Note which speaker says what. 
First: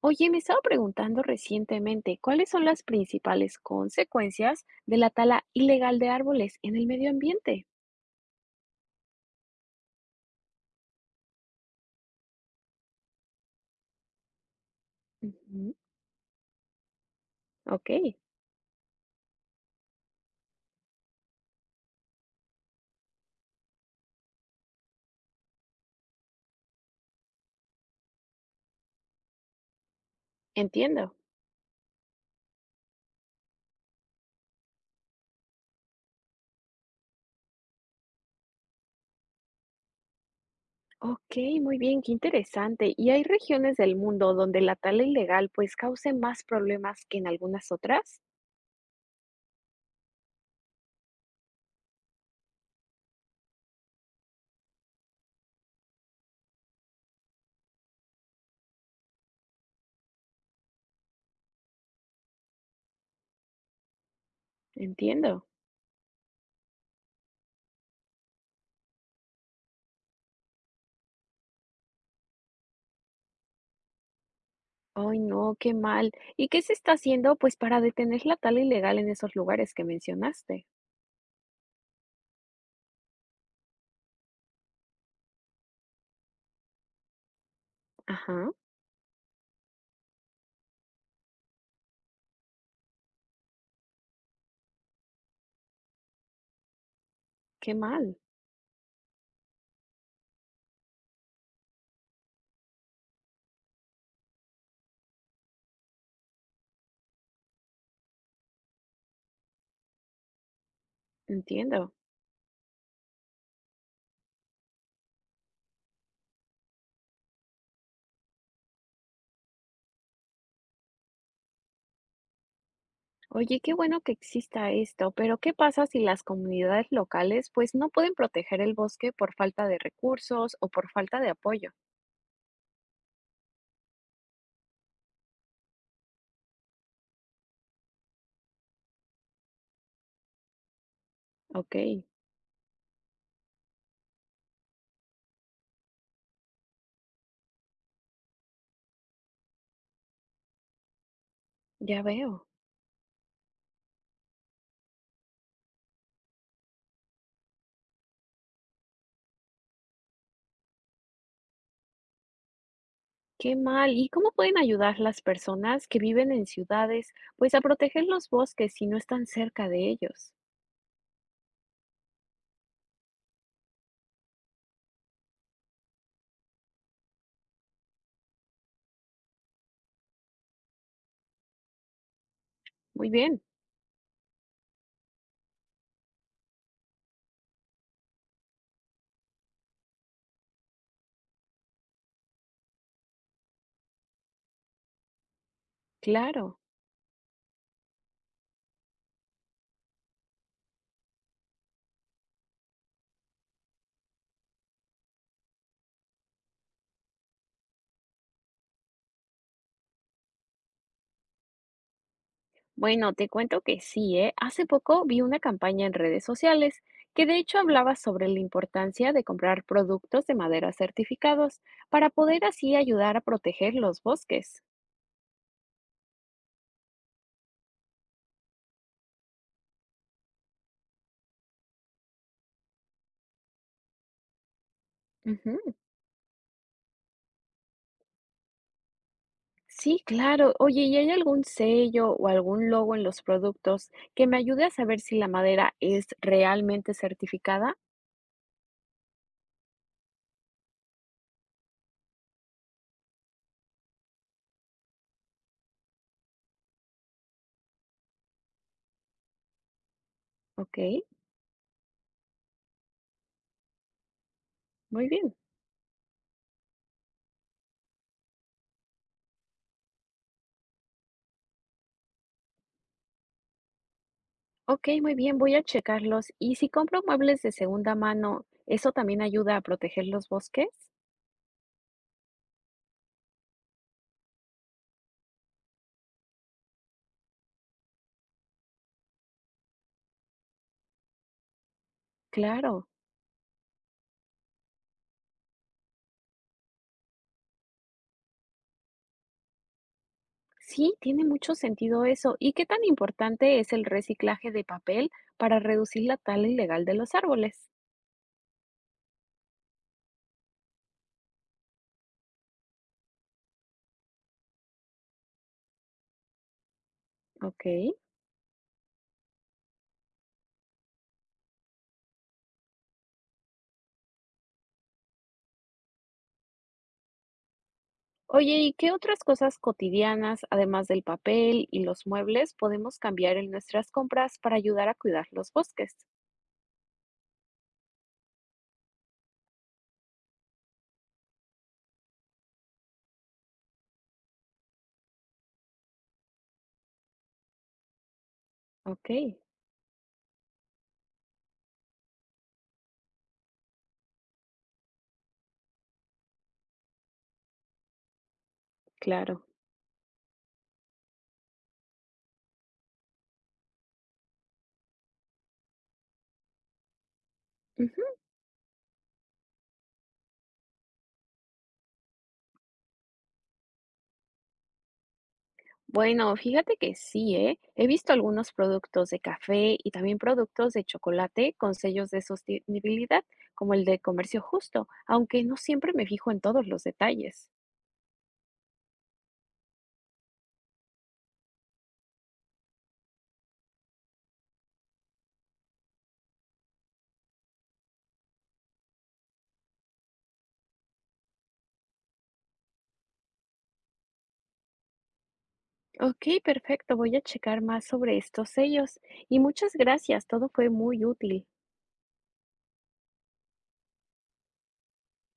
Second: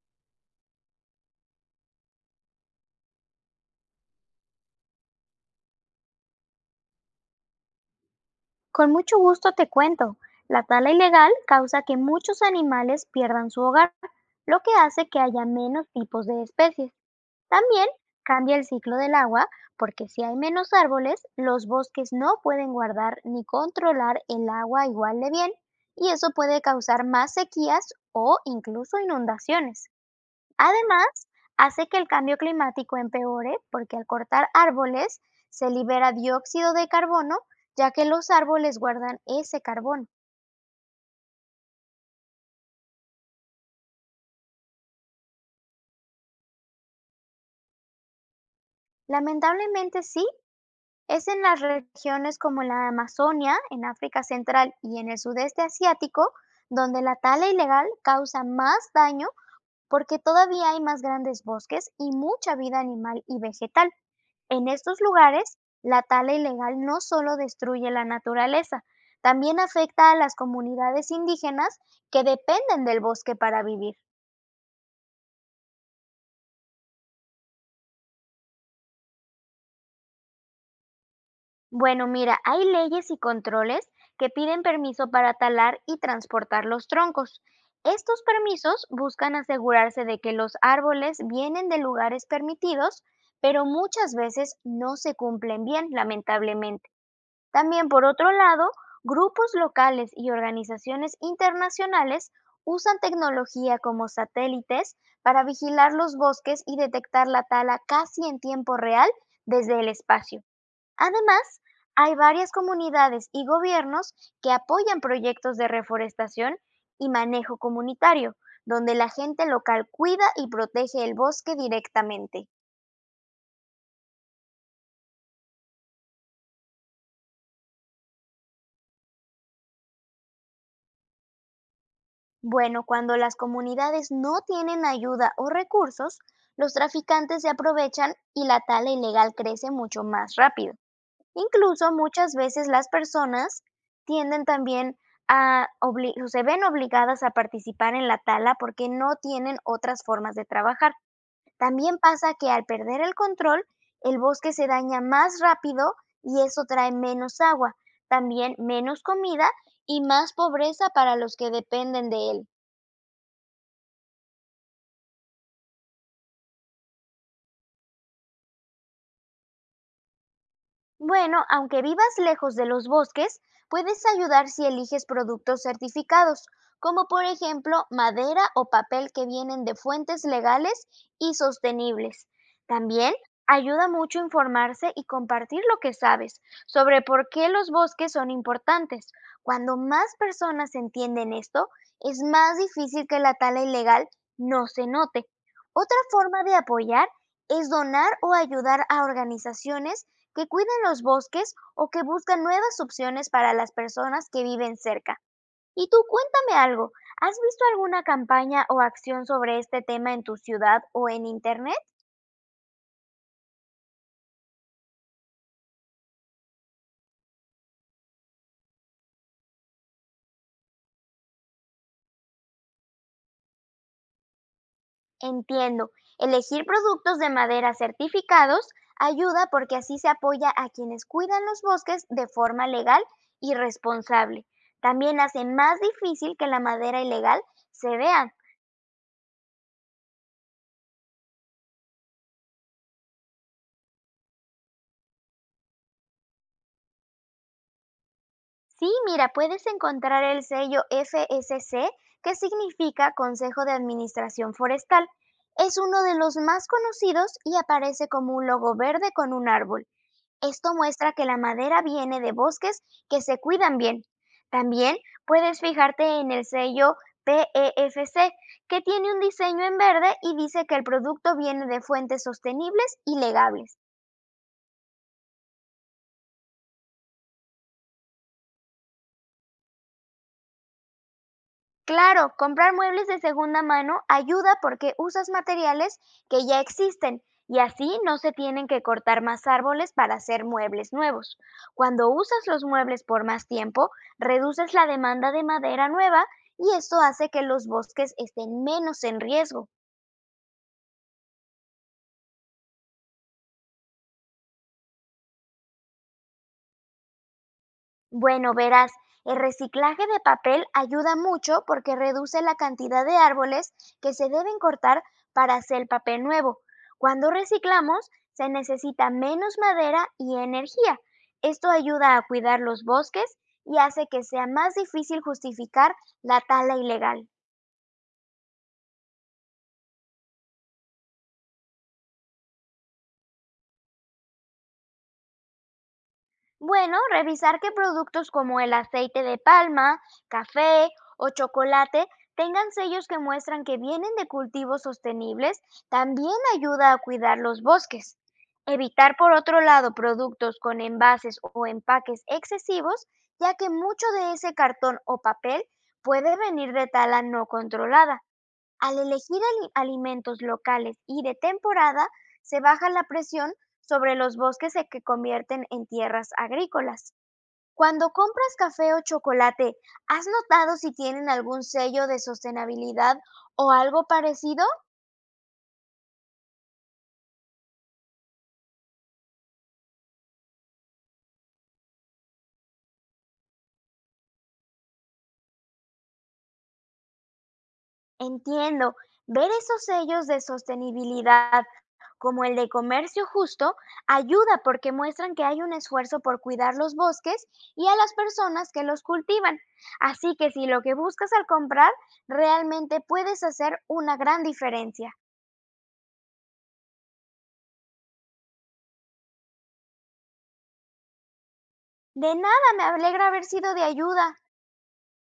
Speaker 1: Oye, me estaba preguntando recientemente, ¿cuáles son las principales consecuencias de la tala ilegal de árboles en el medio ambiente?
Speaker 2: Con mucho gusto te cuento. La tala ilegal causa que muchos animales pierdan su hogar, lo que hace que haya
Speaker 1: Ujú.
Speaker 2: menos tipos de especies. También
Speaker 1: Ok,
Speaker 2: cambia el ciclo del agua, porque si hay menos árboles, los bosques no pueden guardar ni controlar el agua igual de bien, y eso puede causar más sequías o incluso inundaciones. Además,
Speaker 1: entiendo.
Speaker 2: hace que el cambio climático empeore porque al cortar árboles se libera dióxido de carbono, ya que los árboles guardan ese carbono.
Speaker 1: Ok, muy bien, qué interesante. ¿Y hay regiones del mundo donde la tala ilegal pues cause más problemas que en algunas otras?
Speaker 2: Lamentablemente sí, es en las regiones como la Amazonia, en África Central y en el sudeste asiático, donde la tala ilegal causa más daño porque todavía hay más grandes bosques y mucha vida animal y vegetal. En estos
Speaker 1: Entiendo.
Speaker 2: lugares, la tala ilegal no solo destruye la naturaleza, también afecta a las comunidades indígenas que dependen del bosque para vivir.
Speaker 1: Ay, no, qué mal. ¿Y qué se está haciendo pues para detener la tala ilegal en esos lugares que mencionaste?
Speaker 2: Bueno, mira, hay leyes y controles que piden permiso para talar y transportar los troncos. Estos
Speaker 1: Ajá,
Speaker 2: permisos buscan asegurarse de que los árboles vienen de lugares permitidos, pero muchas veces no se cumplen bien, lamentablemente.
Speaker 1: qué
Speaker 2: También, por
Speaker 1: mal.
Speaker 2: otro lado, grupos locales y organizaciones internacionales usan tecnología como satélites para vigilar los bosques y detectar la tala casi en tiempo real desde el espacio. Además,
Speaker 1: Entiendo.
Speaker 2: hay varias comunidades y gobiernos que apoyan proyectos de reforestación y manejo comunitario, donde la gente local cuida y protege el bosque directamente.
Speaker 1: Oye, qué bueno que exista esto, pero ¿qué pasa si las comunidades locales pues no pueden proteger el bosque por falta de recursos o por falta de apoyo?
Speaker 2: Bueno, cuando las comunidades no tienen ayuda o recursos, los traficantes se aprovechan y la tala ilegal crece mucho más rápido.
Speaker 1: Ok,
Speaker 2: Incluso muchas veces las personas tienden también o se ven obligadas a participar en la tala porque no tienen otras formas de trabajar. También
Speaker 1: ya
Speaker 2: pasa
Speaker 1: veo.
Speaker 2: que al perder el control, el bosque se daña más rápido y eso trae menos agua, también menos comida y más pobreza para los que dependen de él.
Speaker 1: Qué mal. ¿Y cómo pueden ayudar las personas que viven en ciudades pues a proteger los bosques si no están cerca de ellos?
Speaker 2: Bueno, aunque vivas lejos de los bosques, puedes ayudar si eliges productos certificados, como por ejemplo madera o papel que vienen de fuentes legales y sostenibles.
Speaker 1: Muy
Speaker 2: También
Speaker 1: bien,
Speaker 2: ayuda mucho informarse y compartir lo que sabes sobre por qué los bosques son importantes. Cuando más personas entienden esto, es más difícil que la tala ilegal no se note. Otra forma de
Speaker 1: claro.
Speaker 2: apoyar es donar o ayudar a organizaciones que cuiden los bosques o que buscan nuevas opciones para las personas que viven cerca. Y tú, cuéntame algo, ¿has visto alguna campaña o acción sobre este tema en tu ciudad o en internet?
Speaker 1: Bueno, te cuento que sí, ¿eh? Hace poco vi una campaña en redes sociales que de hecho hablaba sobre la importancia de comprar productos de madera certificados para poder así ayudar a proteger los bosques.
Speaker 2: Entiendo, elegir productos de madera certificados ayuda porque así se apoya a quienes cuidan los bosques de forma legal y responsable. También hace
Speaker 1: Ujú.
Speaker 2: más difícil que la madera ilegal se vea.
Speaker 1: Sí, claro. Oye, ¿y hay algún sello o algún logo en los productos que me ayude a saber si la madera es realmente certificada?
Speaker 2: Sí, mira, puedes encontrar el sello FSC, que significa Consejo de Administración Forestal. Es uno de los más conocidos y aparece como un logo verde con un árbol. Esto
Speaker 1: Ok,
Speaker 2: muestra que la madera viene de bosques que se cuidan bien. También
Speaker 1: muy bien.
Speaker 2: puedes fijarte en el sello PEFC, que tiene un diseño en verde y dice que el producto viene de fuentes sostenibles y legables.
Speaker 1: Ok, muy bien, voy a checarlos. ¿Y si compro muebles de segunda mano, eso también ayuda a proteger los bosques?
Speaker 2: Claro, comprar muebles de segunda mano ayuda porque usas materiales que ya existen y así no se tienen que cortar más árboles para hacer muebles nuevos. Cuando usas los
Speaker 1: Claro.
Speaker 2: muebles por más tiempo, reduces la demanda de madera nueva y esto hace que los bosques estén menos en riesgo.
Speaker 1: Sí, tiene mucho sentido eso. ¿Y qué tan importante es el reciclaje de papel para reducir la tala ilegal de los árboles?
Speaker 2: Bueno, verás, el reciclaje de papel ayuda mucho porque reduce la cantidad de árboles que se deben cortar para hacer papel nuevo. Cuando
Speaker 1: Ok.
Speaker 2: reciclamos, se necesita menos madera y energía. Esto ayuda a cuidar los bosques y hace que sea más difícil justificar la tala ilegal.
Speaker 1: Oye, ¿y qué otras cosas cotidianas, además del papel y los muebles, podemos cambiar en nuestras compras para ayudar a cuidar los bosques?
Speaker 2: Bueno, revisar que productos como el aceite de palma, café o chocolate tengan sellos que muestran que vienen de cultivos sostenibles también ayuda a cuidar los bosques.
Speaker 1: Ok,
Speaker 2: Evitar, por otro lado, productos con envases o empaques excesivos, ya que mucho de ese cartón o papel puede venir de tala no controlada. Al elegir
Speaker 1: claro.
Speaker 2: ali- alimentos locales y de temporada, se baja la presión sobre los bosques que convierten en tierras agrícolas.
Speaker 1: Ujú.
Speaker 2: Cuando compras café o chocolate, ¿has notado si tienen algún sello de sostenibilidad o algo parecido?
Speaker 1: Bueno, fíjate que sí, ¿eh? He visto algunos productos de café y también productos de chocolate con sellos de sostenibilidad, como el de comercio justo, aunque no siempre me fijo en todos los detalles.
Speaker 2: Entiendo, ver esos sellos de sostenibilidad como el de Comercio Justo, ayuda porque muestran que hay un esfuerzo por cuidar los bosques y a las personas que los cultivan. Así que si lo que buscas al comprar, realmente puedes hacer una gran diferencia.
Speaker 1: Ok, perfecto. Voy a checar más sobre estos sellos. Y muchas gracias. Todo fue muy útil.
Speaker 2: De nada, me alegra haber sido de ayuda.